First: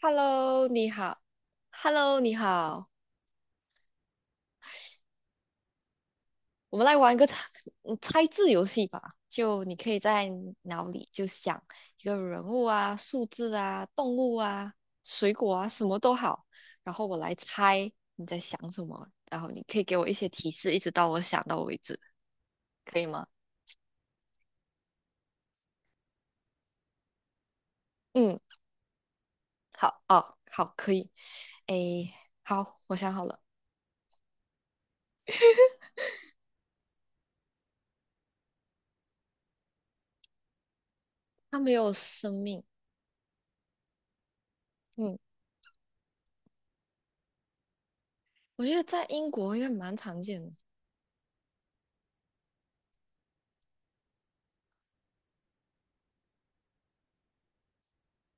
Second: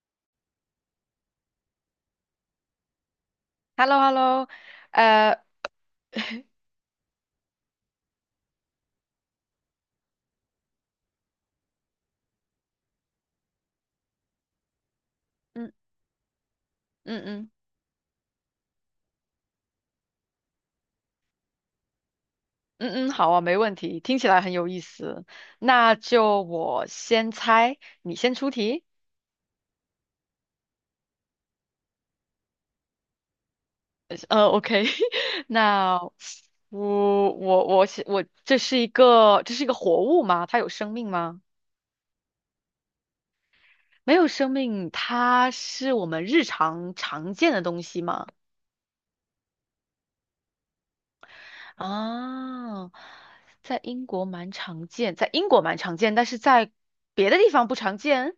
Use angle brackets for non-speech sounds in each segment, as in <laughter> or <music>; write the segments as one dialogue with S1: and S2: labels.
S1: Hello，你好。Hello，你好。
S2: h e l l o h e l l o 呃，
S1: 我们来玩一个猜字游戏吧。就你可以在脑里就想一个人物啊、数字啊、动物啊、水果啊，
S2: 嗯
S1: 什么都好。然后我
S2: 嗯
S1: 来
S2: 嗯
S1: 猜你在想什么，然后你可以给我一些提示，一直到我想到为止，可以
S2: 嗯，
S1: 吗？
S2: 好啊，没问题，听起来很有意思。那就我先猜，你先
S1: 嗯，
S2: 出题。
S1: 好哦，好，可以。诶，好，我想好了。
S2: OK，<laughs> 那我，这是一个活物吗？它有生命吗？
S1: 它没有生命。
S2: 没有生命，
S1: 嗯，
S2: 它是我们日常常见的东西吗？
S1: 我觉得在英国应该蛮常见的。
S2: 啊，在英国蛮常见，在英国蛮常见，但是在别的地方不常见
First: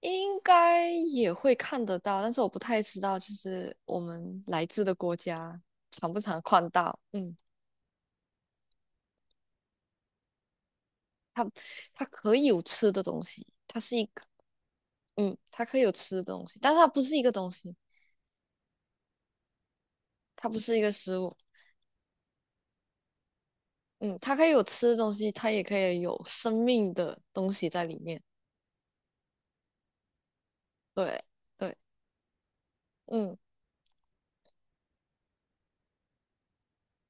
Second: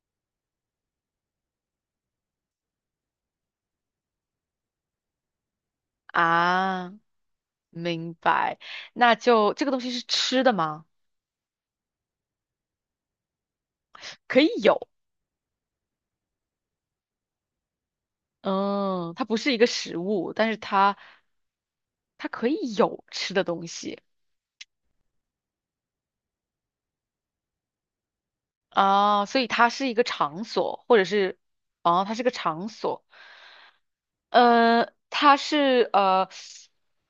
S1: 应该也会看得到，但是我不太知道，就是我们来自的国家常不常看
S2: 啊。
S1: 到。嗯，
S2: 明白。那就这个东西是吃的吗？
S1: 它它可以有吃的东西，它是一个。
S2: 可以有，
S1: 嗯，它可以有吃的东西，但是它不是一个东西，
S2: 嗯，它不是一个食物，
S1: 它
S2: 但是
S1: 不是一个
S2: 它
S1: 食物。
S2: 它可以有吃的东西
S1: 嗯，它可以有吃的东西，它也可以有生命的东西在里面。
S2: 啊，所以它是一个场所，或者
S1: 对，
S2: 是
S1: 对。
S2: 哦，它是个场所。
S1: 嗯，
S2: 它是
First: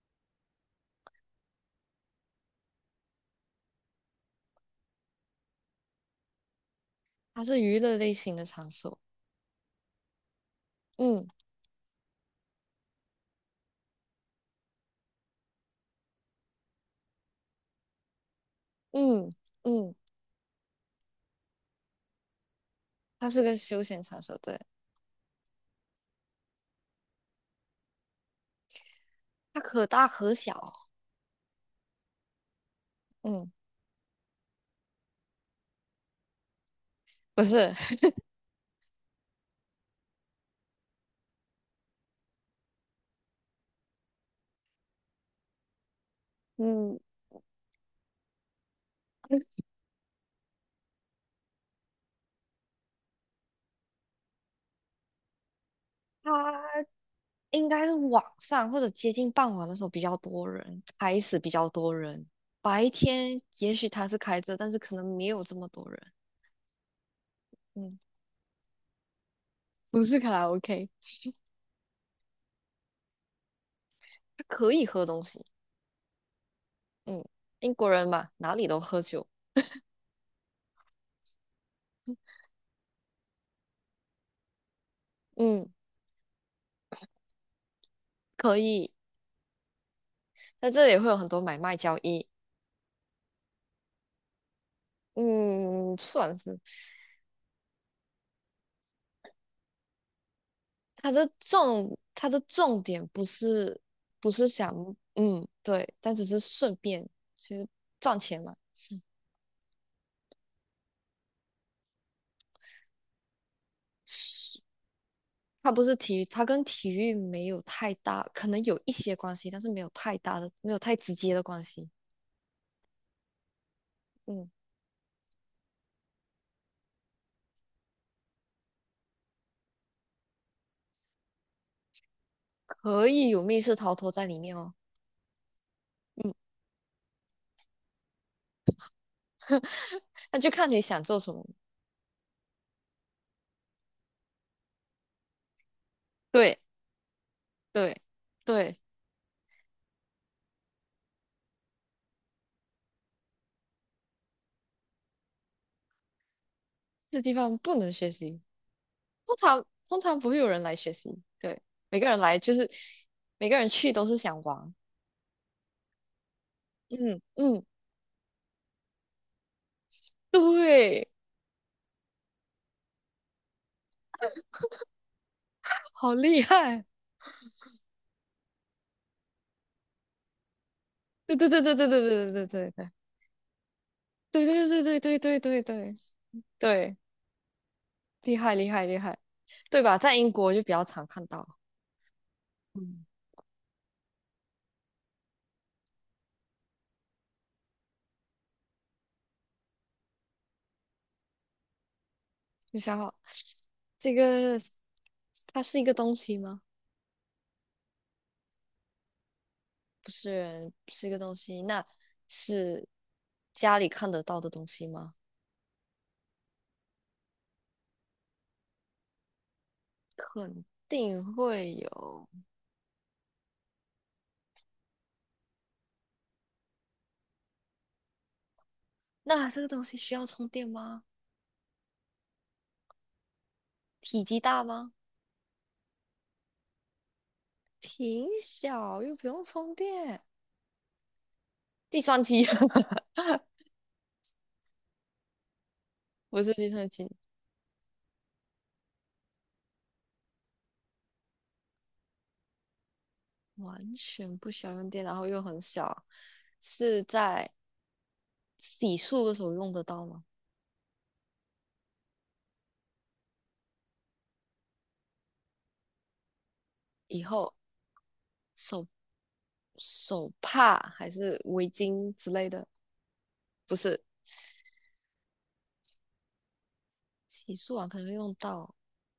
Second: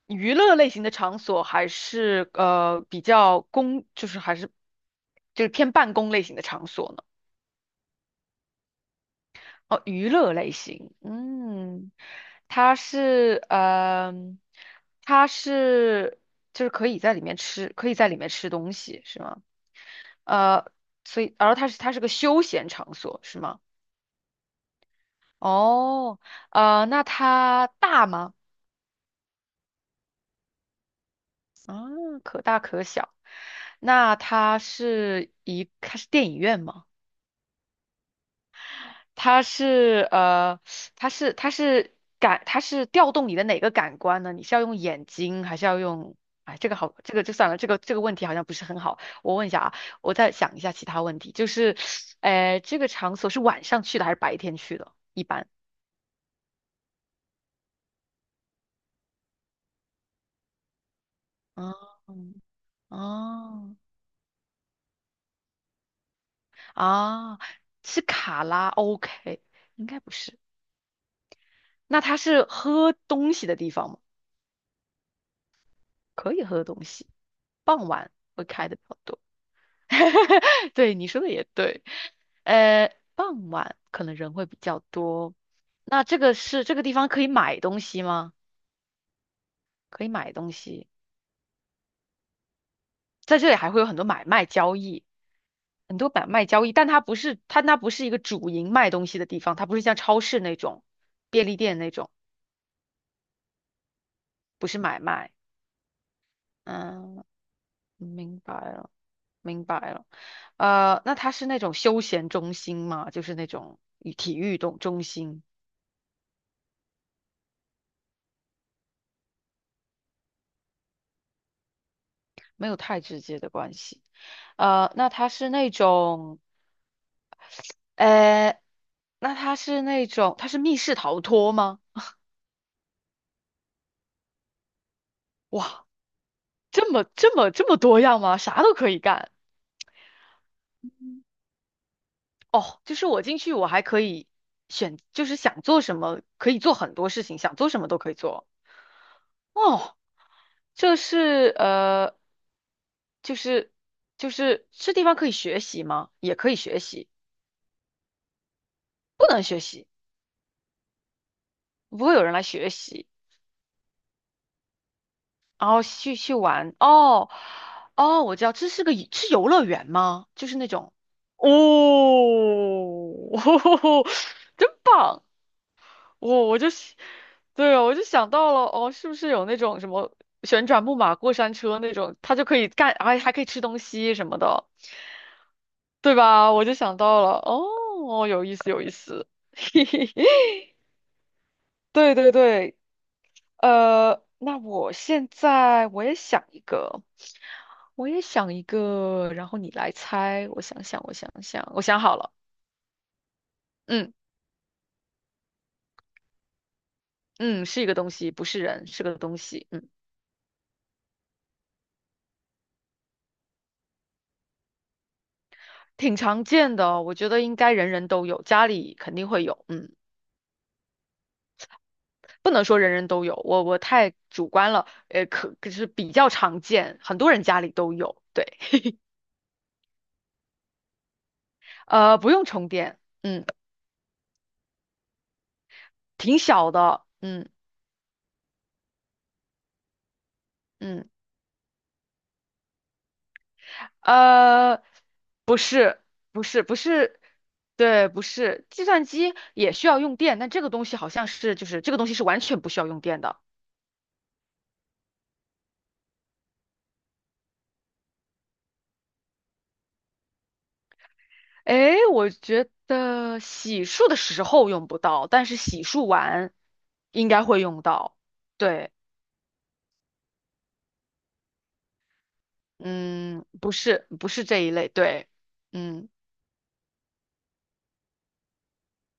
S2: 娱乐类型的场所，还是比较公，就是偏办公类型的场所呢？
S1: 它是娱乐类型的场所。
S2: 哦，娱乐类型，
S1: 嗯
S2: 嗯，它是，它是就是可以在里面吃，可以在里面吃东西，是
S1: 嗯
S2: 吗？
S1: 嗯。
S2: 呃，所以，然后它是个休闲场所，
S1: 它
S2: 是
S1: 是个
S2: 吗？
S1: 休闲场所，对，
S2: 哦，那它大吗？
S1: 它可大可小。
S2: 啊，可大可小。
S1: 嗯，
S2: 那它是一，它是电影院吗？
S1: 不是。<laughs>
S2: 它是它是它是感，它是调动你的哪个感官呢？你是要用眼睛，还是要用？哎，这个好，
S1: 嗯，
S2: 这个就算了，这个问题好像不是很好。我问一下啊，我再想一下其他问题，这个场所是晚上去的还是白天去的？一般，
S1: 他应该是晚上或者接近傍晚的时候比较多人，开始比较多人。
S2: 嗯，
S1: 白天也
S2: 哦，
S1: 许他是开着，但是可能没有这么多人。
S2: 啊，
S1: 嗯，
S2: 是卡拉 OK，应该
S1: 不
S2: 不
S1: 是卡
S2: 是。
S1: 拉 OK，
S2: 那它是喝东西的地方吗？
S1: 他可以喝东西。
S2: 可以喝东西，
S1: 嗯，英国
S2: 傍
S1: 人
S2: 晚
S1: 嘛，
S2: 会
S1: 哪里
S2: 开的
S1: 都
S2: 比较
S1: 喝
S2: 多。
S1: 酒。
S2: <laughs> 对，你说的也对。傍晚可能人会比较多。
S1: 嗯，
S2: 那这个是这个地方可以买东西吗？
S1: 可以，
S2: 可以买东
S1: 在这
S2: 西，
S1: 里会有很多买卖交易。
S2: 在这里还会有很多买卖交易，
S1: 嗯，
S2: 很多买
S1: 算
S2: 卖
S1: 是
S2: 交易，但它那不是一个主营卖东西的地方，它不是像超市那种、便利店那种，
S1: 他的重点不是不是
S2: 不
S1: 想，
S2: 是买卖。
S1: 嗯，对，但只是顺便，
S2: 嗯，
S1: 其实赚
S2: 明
S1: 钱
S2: 白
S1: 嘛。
S2: 了，明白了。那它是那种休闲中心吗？就是那种体育动中心。
S1: 它不是体育，它跟体育没有太大，可能有一些关系，但是没有太大的，没有太直接的关系。
S2: 没有太直接的关系。
S1: 嗯，
S2: 呃，那它是那种，呃，那它是那种，它是密室逃脱吗？
S1: 可以有密室逃脱在里面哦。
S2: 哇，
S1: 嗯，
S2: 这么多样吗？啥都可以干。
S1: 那就看你想做什么。
S2: 哦，就是我进去，我还可以选，就是想做什么可
S1: 对
S2: 以做很多事情，想做什么
S1: 对
S2: 都可以做。
S1: 对，
S2: 哦，这是就是就是这地方可以学习吗？也可以学习，
S1: 这地方不能学习，
S2: 不
S1: 通
S2: 能学
S1: 常
S2: 习，
S1: 通常不会有人来学习。对，每
S2: 不
S1: 个
S2: 会
S1: 人
S2: 有人
S1: 来
S2: 来
S1: 就
S2: 学
S1: 是
S2: 习。
S1: 每个人去都是想玩。
S2: 然后去玩。
S1: 嗯
S2: 哦，
S1: 嗯，
S2: 哦，我知道，这是个是游乐园吗？就是那种，
S1: 对，
S2: 哦，<laughs> 真棒！
S1: 好厉
S2: 我、我就
S1: 害。
S2: 喜，对啊，我就想到了，哦，是不是有那种什么旋转木马过
S1: 对对
S2: 山
S1: 对对
S2: 车
S1: 对
S2: 那种，
S1: 对
S2: 它就
S1: 对
S2: 可以
S1: 对对
S2: 干，还可以吃东西什么
S1: 对
S2: 的，
S1: 对对对对对对对
S2: 对吧？我就
S1: 对。
S2: 想到了，哦，
S1: 厉
S2: 有
S1: 害
S2: 意
S1: 厉
S2: 思，有
S1: 害
S2: 意
S1: 厉害，
S2: 思，<laughs>
S1: 对吧？在英国就比较常看到。
S2: 对对对。
S1: 嗯，
S2: 那我现在我也想一个，然后你来猜。我想想，我想好了。
S1: 你想好。
S2: 嗯
S1: 这个是它是一个东西吗？
S2: 嗯，是一个东西，不是人，是个东西。嗯，
S1: 不是，不是一个东西，那是家里看得到的东西吗？
S2: 挺常见的哦，我觉得应该人人都有，家里肯定会有。嗯，
S1: 肯定会有。
S2: 不能说人人都有，我太主观了。可是比较常见，很多人家里都有。对，
S1: 那这个东西需要充电吗？
S2: 不用充电。嗯，
S1: 体积大吗？
S2: 挺小的。嗯
S1: 挺小，又不用充电。
S2: 嗯。
S1: 计算机。 <laughs>
S2: 呃，不是，
S1: 不是计
S2: 不
S1: 算机，
S2: 是，对，不是，计算机也需要用电，但这个东西好像是，就是这个东西是完全不需要用电的。
S1: 完全不需要用电，然后又很小，是在洗漱的时候用得到吗？
S2: 诶，我觉得洗漱的时候用不到，但是洗漱完
S1: 以
S2: 应该
S1: 后
S2: 会用到。
S1: 手
S2: 对，
S1: 手帕还是围巾之类的，
S2: 嗯，
S1: 不是。
S2: 不是这一类，对，嗯，
S1: 洗漱完可能会用到，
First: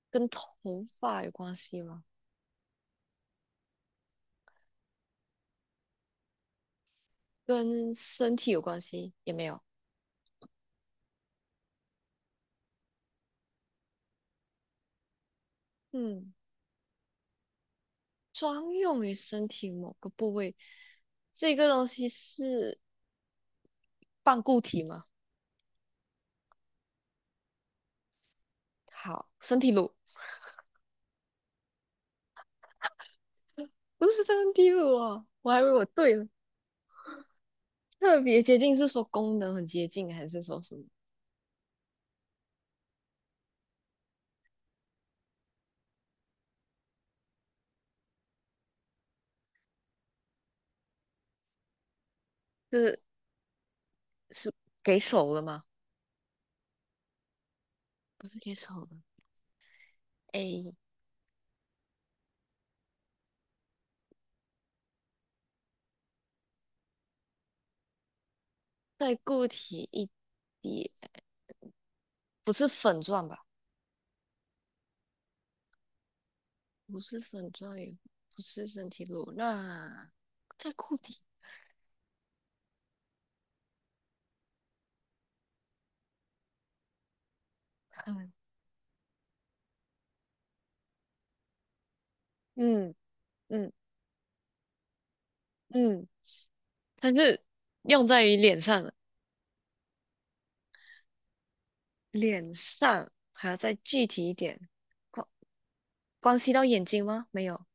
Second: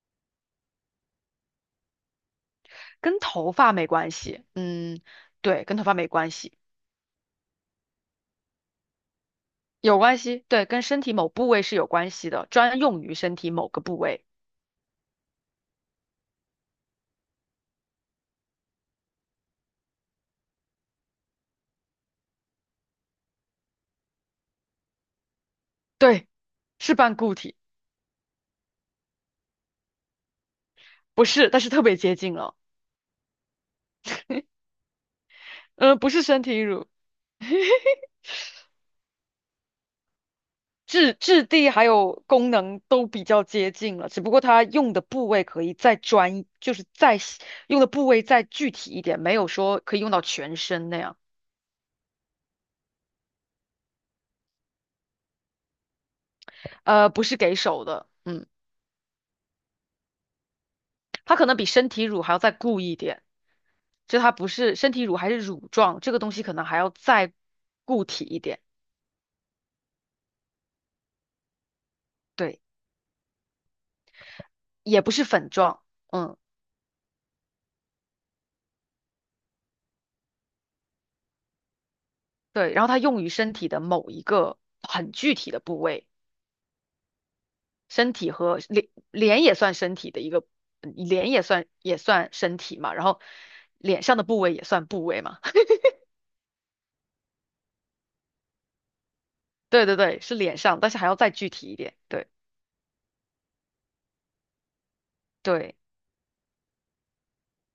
S1: 跟头发有关系吗？
S2: 跟头发没关系，嗯，对，跟头发没关系，
S1: 跟身体有关系也没有。
S2: 有关系，对，跟身体某部位是有关系的，专用于身体某个部位。
S1: 嗯，专用于身体某个部位，这个东西是半固体吗？
S2: 对。是半固体，
S1: 好，身体乳。
S2: 不是，但是特别接近了。
S1: 不是身体乳啊，我还以为我
S2: 嗯，不
S1: 对
S2: 是
S1: 了。
S2: 身体乳，
S1: 特别接近是说功能很接近，还是说什么？
S2: 质地还有功能都比较接近了，只不过它用的部位可以再专一就是再细用的部位再具体一点，没有说可以用到全身那样。
S1: 就是是给手的吗？
S2: 不是给手的，
S1: 不是
S2: 嗯，
S1: 给手的，哎，
S2: 它可能比身体乳还要再固一点，就它不是身体乳还是乳状，这个东西可能还要再固体一点，
S1: 再固体一点。不
S2: 对，
S1: 是粉状吧？
S2: 也不是粉状，嗯，
S1: 不是粉状，也不是身体乳，那再固体。
S2: 对，然后它用于身体的某一个很具体的部位。身体
S1: 嗯
S2: 和脸也算身体的一个，嗯脸也算也算身体嘛，然后
S1: 嗯嗯
S2: 脸上的部位也算部位嘛。<laughs>
S1: 嗯，它是用在于脸上的。
S2: 对对对，是脸上，但是还要再具体一点。对
S1: 脸上还要再具体一点。关
S2: 对，
S1: 关系到眼睛吗？没有，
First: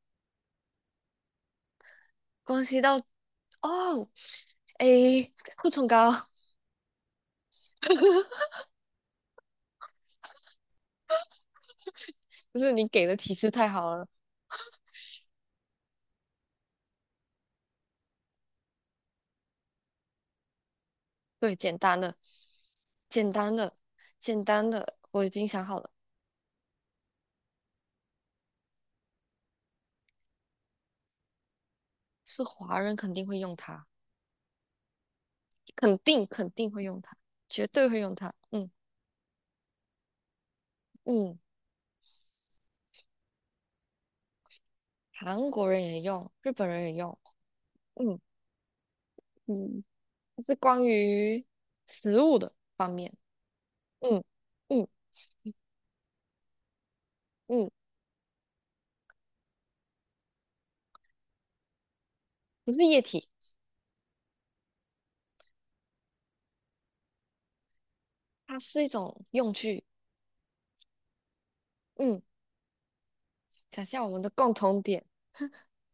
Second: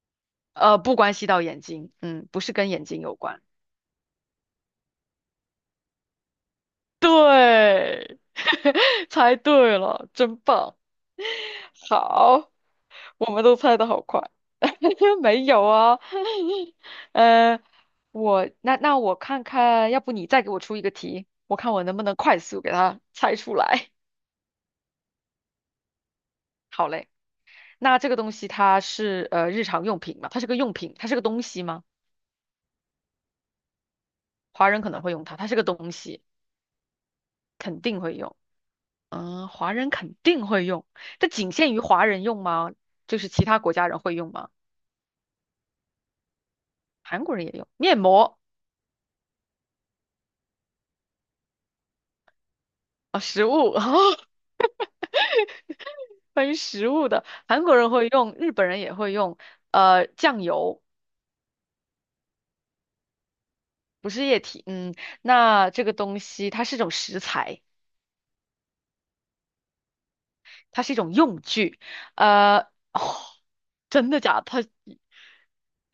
S2: 不关系到眼睛，嗯，不是
S1: 关
S2: 跟
S1: 系
S2: 眼
S1: 到，
S2: 睛有关。
S1: 哦，诶，护唇膏。
S2: 对，
S1: <laughs>
S2: <laughs> 猜对了，真棒。好，
S1: 不是你给的
S2: 我
S1: 提
S2: 们
S1: 示
S2: 都
S1: 太
S2: 猜的
S1: 好
S2: 好
S1: 了。
S2: 快。<laughs> 没有啊，<laughs> 呃，我那那我看看，要不你再给我出一个题，
S1: 对，
S2: 我看
S1: 简
S2: 我能
S1: 单
S2: 不能
S1: 的，
S2: 快速给它
S1: 简
S2: 猜
S1: 单
S2: 出
S1: 的，
S2: 来。
S1: 简单的，我已经想好了。
S2: 好嘞，那这个东西它是日常用品嘛？它是个用品，它是个东西吗？
S1: 是华人肯定会用它，
S2: 华人可能会用它，它是个东
S1: 肯
S2: 西，
S1: 定肯定会用它，绝
S2: 肯
S1: 对会
S2: 定
S1: 用
S2: 会
S1: 它。
S2: 用。
S1: 嗯
S2: 嗯，华人肯定会用，这
S1: 嗯，
S2: 仅限于华人用吗？就是其他国家人会用吗？
S1: 韩国人也用，日本人也用。
S2: 韩国人也用面
S1: 嗯
S2: 膜
S1: 嗯，是关于食物的方面。
S2: 啊，食物
S1: 嗯
S2: <laughs>，
S1: 嗯
S2: 关于食物的，韩
S1: 嗯，
S2: 国人会用，日本人也会用，酱油
S1: 不是液体，
S2: 不是液体，嗯，那这个东西它是一种食材，
S1: 它是一种用具。
S2: 它是一种用具，
S1: 嗯，
S2: 呃，哦
S1: 想象我
S2: 真
S1: 们
S2: 的
S1: 的
S2: 假的？
S1: 共
S2: 它
S1: 同点。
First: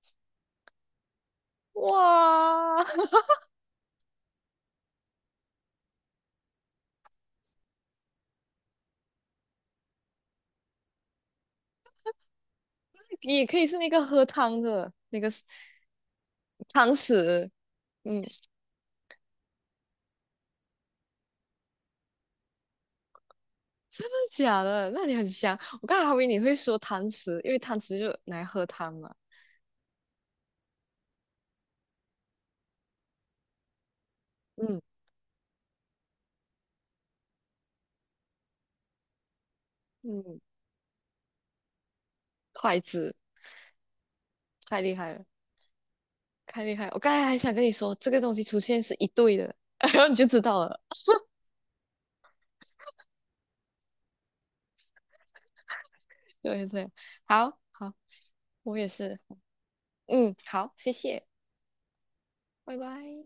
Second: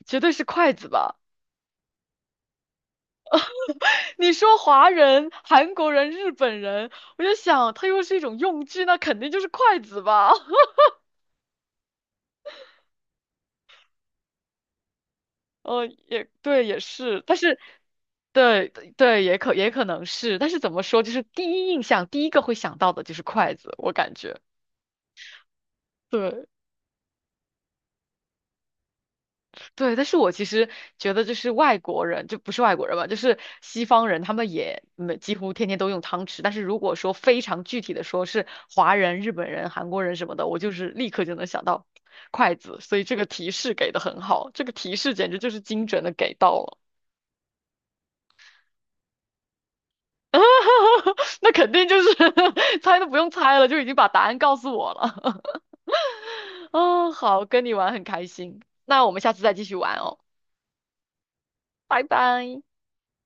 S2: 绝对是筷子吧？
S1: 哇，<laughs>
S2: 你说华人、韩国人、日本人，我就想它又是一种用具，那肯定就是筷子吧？<laughs>
S1: 也可以是那个喝汤的那个
S2: 也对，也
S1: 汤
S2: 是，但
S1: 匙。
S2: 是，
S1: 嗯，
S2: 对对，也可能是，但是怎么说，就是第一印象，第一个会想到的就是筷子，我
S1: 真的
S2: 感觉。
S1: 假的？那你很香。我刚才还以为你
S2: 对
S1: 会说汤匙，因为汤匙就拿来喝汤嘛。
S2: 对，但是我其实觉得，就是外国人，就不是外国人吧，就是西方人，他们
S1: 嗯。
S2: 也没几乎天天都用汤匙。但是如果说非常具体的说，是华人、日本人、韩国人什么
S1: 嗯，
S2: 的，我就是立刻就能想到筷子。
S1: 筷
S2: 所以
S1: 子
S2: 这个提示给的很好，这个
S1: 太厉
S2: 提
S1: 害
S2: 示
S1: 了，
S2: 简直就是精准的给到
S1: 太厉
S2: 了。
S1: 害了。我刚才还想跟你说，这个东西出现是一对的，<laughs> 然后你就知道了。
S2: <laughs> 那肯定就是 <laughs> 猜都不用猜了，就已经把答案告诉我了。
S1: 对
S2: <laughs>
S1: 对，
S2: 哦，好，
S1: 好
S2: 跟你玩
S1: 好，
S2: 很开心，
S1: 我也
S2: 那我
S1: 是。
S2: 们下次再继续玩哦，
S1: 嗯，好，谢谢，
S2: 拜拜。
S1: 拜拜。